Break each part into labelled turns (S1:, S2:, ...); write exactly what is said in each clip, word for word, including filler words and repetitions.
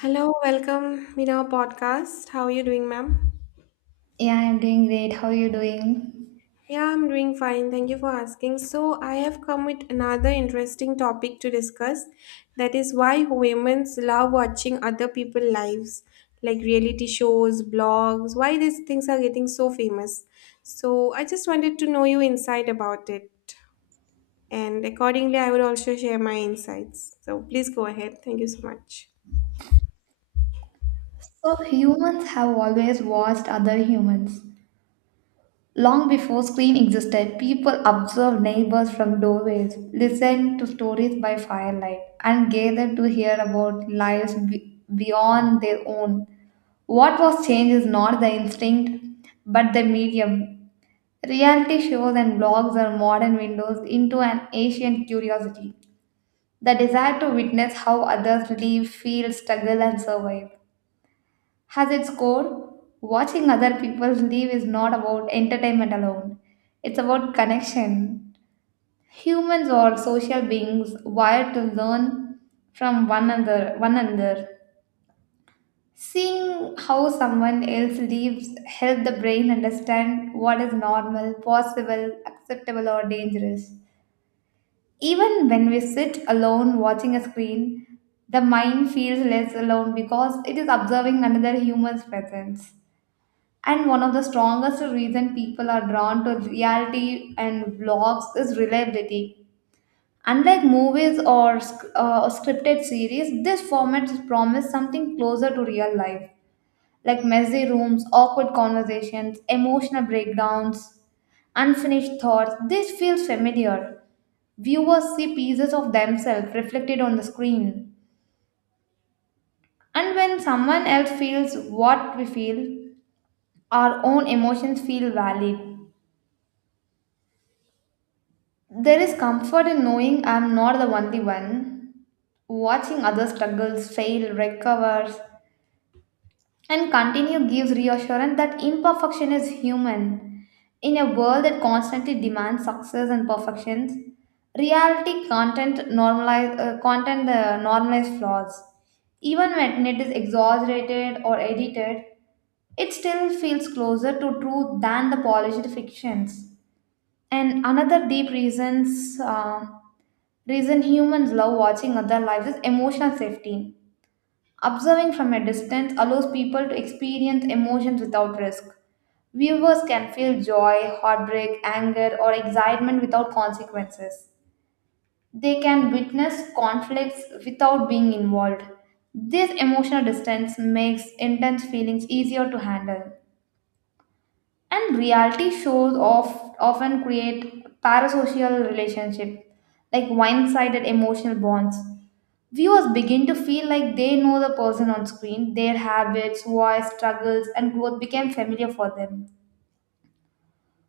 S1: Hello, welcome in our podcast. How are you doing, ma'am?
S2: Yeah, I'm doing great. How are you doing?
S1: Yeah, I'm doing fine. Thank you for asking. So, I have come with another interesting topic to discuss that is why women love watching other people's lives, like reality shows, blogs, why these things are getting so famous. So, I just wanted to know your insight about it, and accordingly, I will also share my insights. So, please go ahead. Thank you so much.
S2: So, humans have always watched other humans. Long before screen existed, people observed neighbors from doorways, listened to stories by firelight, and gathered to hear about lives be- beyond their own. What was changed is not the instinct, but the medium. Reality shows and blogs are modern windows into an ancient curiosity, the desire to witness how others live, feel, struggle, and survive. Has its core, watching other people live is not about entertainment alone. It's about connection. Humans are social beings wired to learn from one another. One another. Seeing how someone else lives help the brain understand what is normal, possible, acceptable, or dangerous. Even when we sit alone watching a screen, the mind feels less alone because it is observing another human's presence. And one of the strongest reason people are drawn to reality and vlogs is reliability. Unlike movies or sc- uh, or scripted series, this format promise something closer to real life, like messy rooms, awkward conversations, emotional breakdowns, unfinished thoughts. This feels familiar. Viewers see pieces of themselves reflected on the screen. And when someone else feels what we feel, our own emotions feel valid. There is comfort in knowing I'm not the only one. Watching others struggles, fail, recover, and continue gives reassurance that imperfection is human. In a world that constantly demands success and perfections, reality content normalize uh, content uh, normalize flaws. Even when it is exaggerated or edited, it still feels closer to truth than the polished fictions. And another deep reasons uh, reason humans love watching other lives is emotional safety. Observing from a distance allows people to experience emotions without risk. Viewers can feel joy, heartbreak, anger, or excitement without consequences. They can witness conflicts without being involved. This emotional distance makes intense feelings easier to handle, and reality shows of, often create parasocial relationship like one-sided emotional bonds. Viewers begin to feel like they know the person on screen. Their habits, voice, struggles, and growth became familiar for them.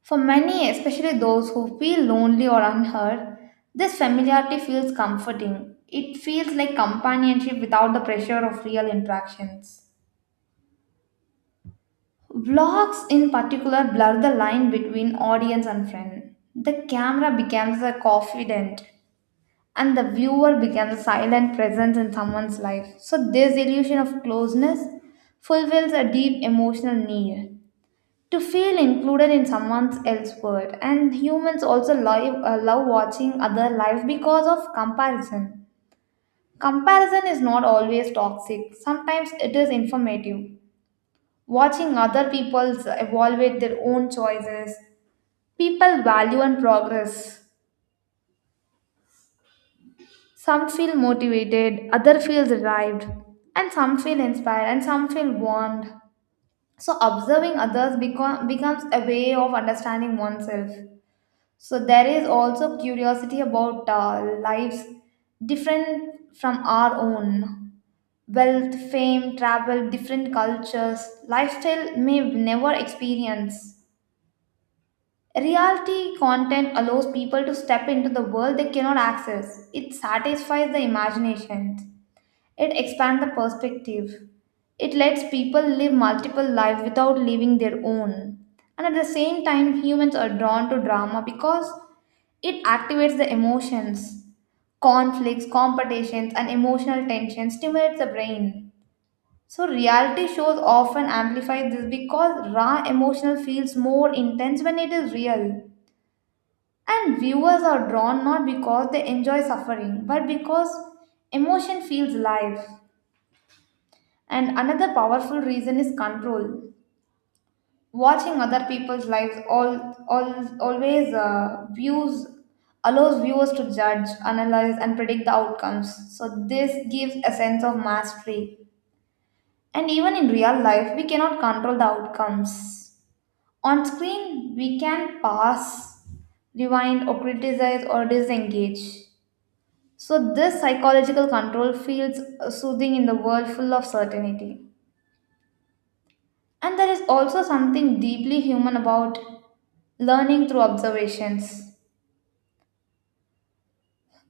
S2: For many, especially those who feel lonely or unheard, this familiarity feels comforting. It feels like companionship without the pressure of real interactions. Vlogs, in particular, blur the line between audience and friend. The camera becomes the confidant, and the viewer becomes a silent presence in someone's life. So, this illusion of closeness fulfills a deep emotional need to feel included in someone else's world. And humans also live, uh, love watching other life because of comparison. Comparison is not always toxic, sometimes it is informative. Watching other people evaluate their own choices, people value and progress. Some feel motivated, other feels arrived, and some feel inspired, and some feel warned. So observing others become, becomes a way of understanding oneself. So there is also curiosity about uh, lives different from our own. Wealth, fame, travel, different cultures, lifestyle may never experience. Reality content allows people to step into the world they cannot access. It satisfies the imagination. It expands the perspective. It lets people live multiple lives without living their own. And at the same time, humans are drawn to drama because it activates the emotions. Conflicts, competitions, and emotional tension stimulates the brain. So reality shows often amplify this because raw emotional feels more intense when it is real. And viewers are drawn not because they enjoy suffering, but because emotion feels live. And another powerful reason is control. Watching other people's lives all, all always uh, views allows viewers to judge, analyze, and predict the outcomes. So this gives a sense of mastery. And even in real life, we cannot control the outcomes. On screen, we can pass, rewind, or criticize or disengage. So, this psychological control feels uh, soothing in the world full of certainty. And there is also something deeply human about learning through observations.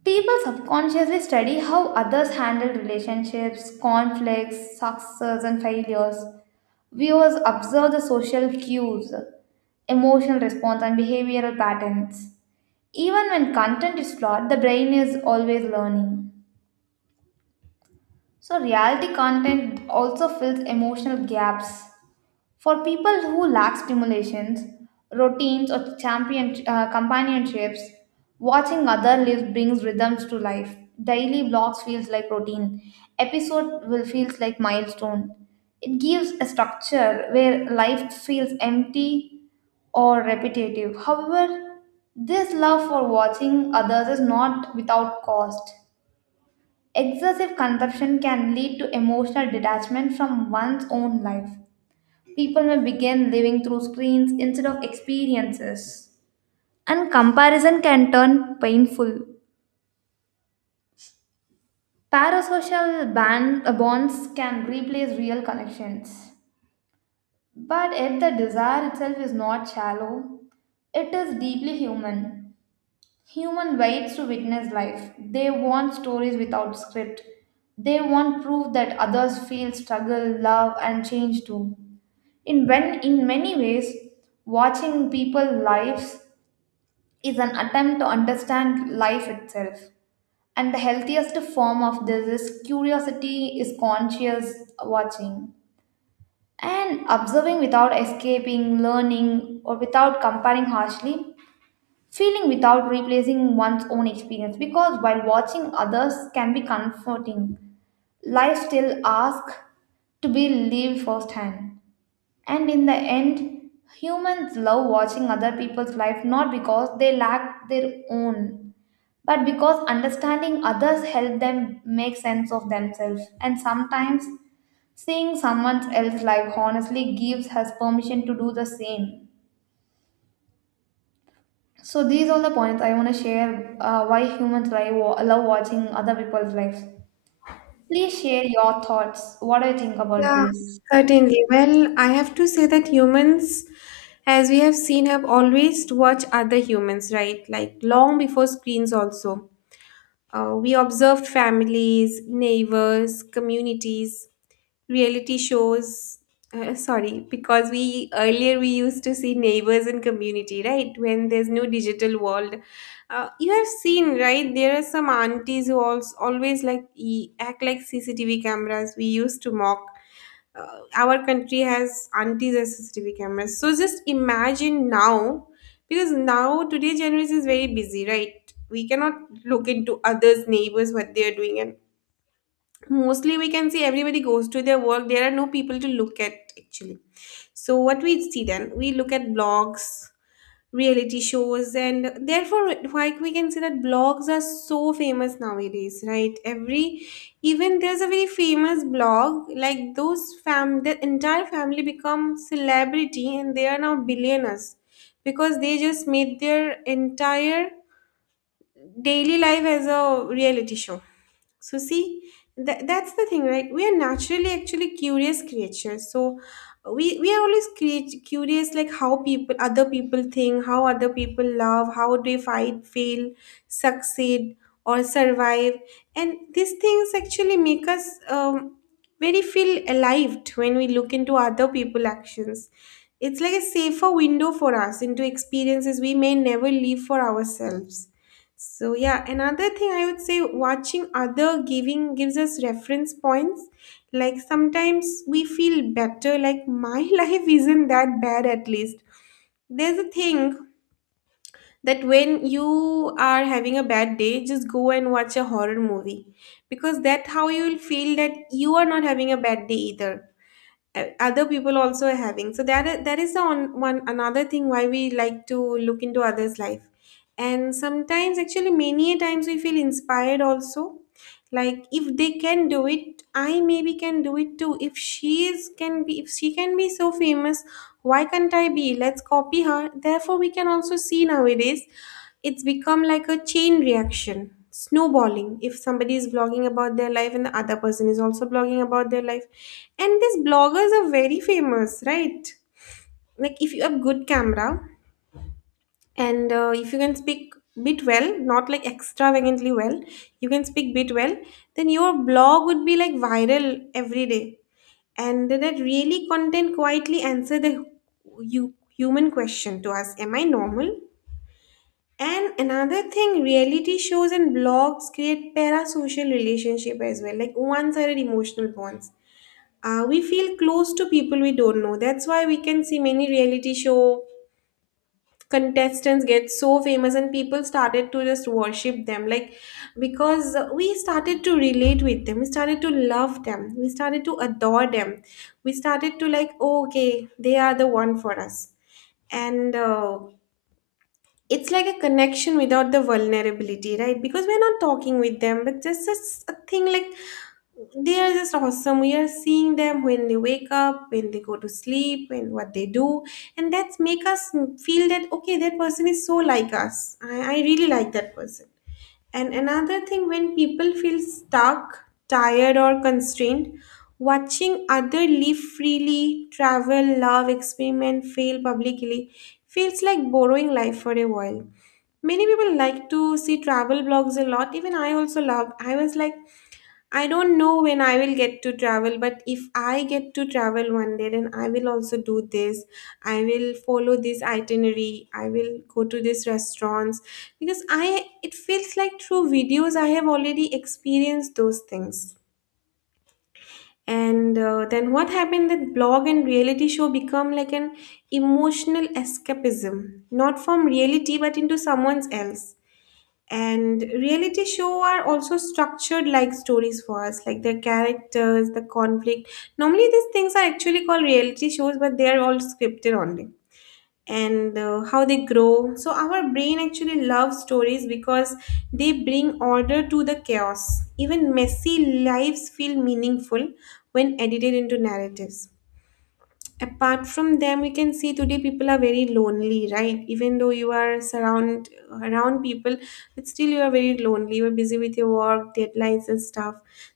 S2: People subconsciously study how others handle relationships, conflicts, successes, and failures. Viewers observe the social cues, emotional response, and behavioral patterns. Even when content is flawed, the brain is always learning. So, reality content also fills emotional gaps for people who lack stimulations, routines, or champion, uh, companionships, watching other live brings rhythms to life. Daily vlogs feels like routine. Episode will feels like milestone. It gives a structure where life feels empty or repetitive. However, this love for watching others is not without cost. Excessive consumption can lead to emotional detachment from one's own life. People may begin living through screens instead of experiences. And comparison can turn painful. Parasocial band, uh, bonds can replace real connections. But if the desire itself is not shallow, it is deeply human. Human waits to witness life. They want stories without script. They want proof that others feel struggle, love, and change too. In, when, in many ways, watching people's lives is an attempt to understand life itself. And the healthiest form of this is curiosity, is conscious watching. And observing without escaping, learning, or without comparing harshly, feeling without replacing one's own experience. Because while watching others can be comforting, life still asks to be lived firsthand. And in the end, humans love watching other people's life not because they lack their own, but because understanding others help them make sense of themselves. And sometimes seeing someone else's life honestly gives us permission to do the same. So these are the points I want to share, uh, why humans like wa- love watching other people's lives. Please share your thoughts. What do you think about
S1: Yeah,
S2: this?
S1: certainly. Well, I have to say that humans, as we have seen, have always watched other humans, right? Like long before screens, also. Uh, we observed families, neighbors, communities, reality shows. Uh, sorry, because we earlier we used to see neighbors and community, right? When there's no digital world, uh, you have seen, right? There are some aunties who also always like e- act like C C T V cameras. We used to mock uh, our country has anti C C T V cameras. So just imagine now, because now today generation is very busy, right? We cannot look into others' neighbors what they are doing, and mostly we can see everybody goes to their work. There are no people to look at actually. So what we see then, we look at blogs, reality shows, and therefore, like, we can see that blogs are so famous nowadays, right? Every, even there's a very famous blog, like those fam the entire family become celebrity and they are now billionaires because they just made their entire daily life as a reality show. So see, that, that's the thing, right? We are naturally actually curious creatures. So we we are always create curious, like how people, other people think, how other people love, how they fight, fail, succeed, or survive, and these things actually make us um, very feel alive when we look into other people' actions. It's like a safer window for us into experiences we may never leave for ourselves. So yeah, another thing I would say, watching other giving gives us reference points. Like sometimes we feel better, like my life isn't that bad, at least. There's a thing that when you are having a bad day, just go and watch a horror movie because that's how you will feel that you are not having a bad day either. Uh, other people also are having, so that i- that is the on one another thing why we like to look into others life. And sometimes actually many a times we feel inspired also, like if they can do it, I maybe can do it too. If she is can be, if she can be so famous, why can't I be? Let's copy her. Therefore we can also see nowadays it's become like a chain reaction, snowballing. If somebody is blogging about their life and the other person is also blogging about their life, and these bloggers are very famous, right? Like if you have good camera, and uh, if you can speak bit well, not like extravagantly well, you can speak bit well, then your blog would be like viral every day. And that really content quietly answer the you, human question to us, am I normal? And another thing, reality shows and blogs create parasocial relationship as well, like one-sided emotional bonds. Uh, we feel close to people we don't know. That's why we can see many reality show contestants get so famous and people started to just worship them, like because we started to relate with them, we started to love them, we started to adore them, we started to like, oh, okay, they are the one for us. And uh, it's like a connection without the vulnerability, right? Because we're not talking with them, but just, just a thing like they are just awesome. We are seeing them when they wake up, when they go to sleep, and what they do, and that's make us feel that, okay, that person is so like us. I, I really like that person. And another thing, when people feel stuck, tired, or constrained, watching other live freely, travel, love, experiment, fail publicly feels like borrowing life for a while. Many people like to see travel blogs a lot. Even I also love. I was like, I don't know when I will get to travel, but if I get to travel one day, then I will also do this. I will follow this itinerary. I will go to these restaurants because I, it feels like through videos I have already experienced those things. And uh, then what happened, that blog and reality show become like an emotional escapism, not from reality but into someone's else. And reality show are also structured like stories for us, like their characters, the conflict. Normally these things are actually called reality shows, but they are all scripted only. And uh, how they grow, so our brain actually loves stories because they bring order to the chaos. Even messy lives feel meaningful when edited into narratives. Apart from them, we can see today people are very lonely, right? Even though you are surround around people, but still you are very lonely, you're busy with your work deadlines and stuff.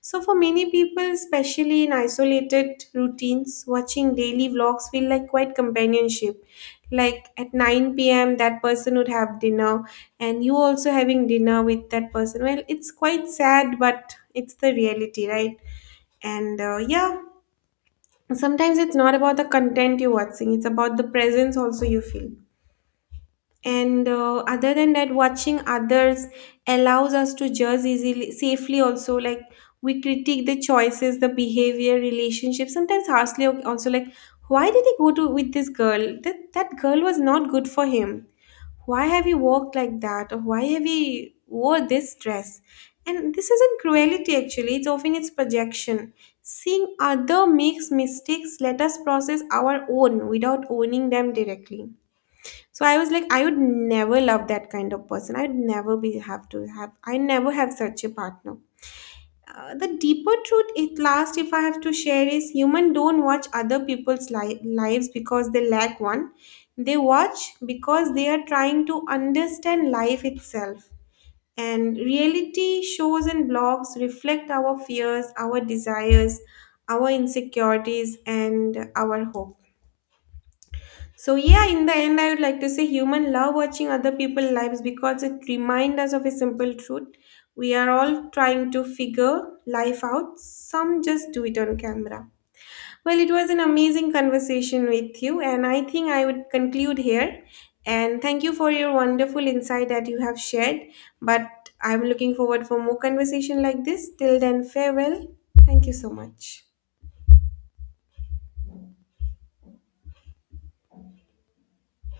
S1: So for many people, especially in isolated routines, watching daily vlogs feel like quite companionship. Like at nine p m that person would have dinner, and you also having dinner with that person. Well, it's quite sad, but it's the reality, right? And uh, yeah, sometimes it's not about the content you're watching, it's about the presence also you feel. And uh, other than that, watching others allows us to judge easily, safely also. Like we critique the choices, the behavior, relationships, sometimes harshly al- also. Like, why did he go to with this girl? That that girl was not good for him. Why have you walked like that, or why have you wore this dress? And this isn't cruelty actually, it's often it's projection. Seeing other makes mistakes let us process our own without owning them directly. So I was like, I would never love that kind of person, I'd never be have to have, I never have such a partner. Uh, the deeper truth at last, if I have to share, is human don't watch other people's li- lives because they lack one. They watch because they are trying to understand life itself. And reality shows and blogs reflect our fears, our desires, our insecurities, and our hopes. So yeah, in the end, I would like to say human love watching other people's lives because it reminds us of a simple truth. We are all trying to figure life out. Some just do it on camera. Well, it was an amazing conversation with you, and I think I would conclude here. And thank you for your wonderful insight that you have shared. But I'm looking forward for more conversation like this. Till then, farewell. Thank you so much.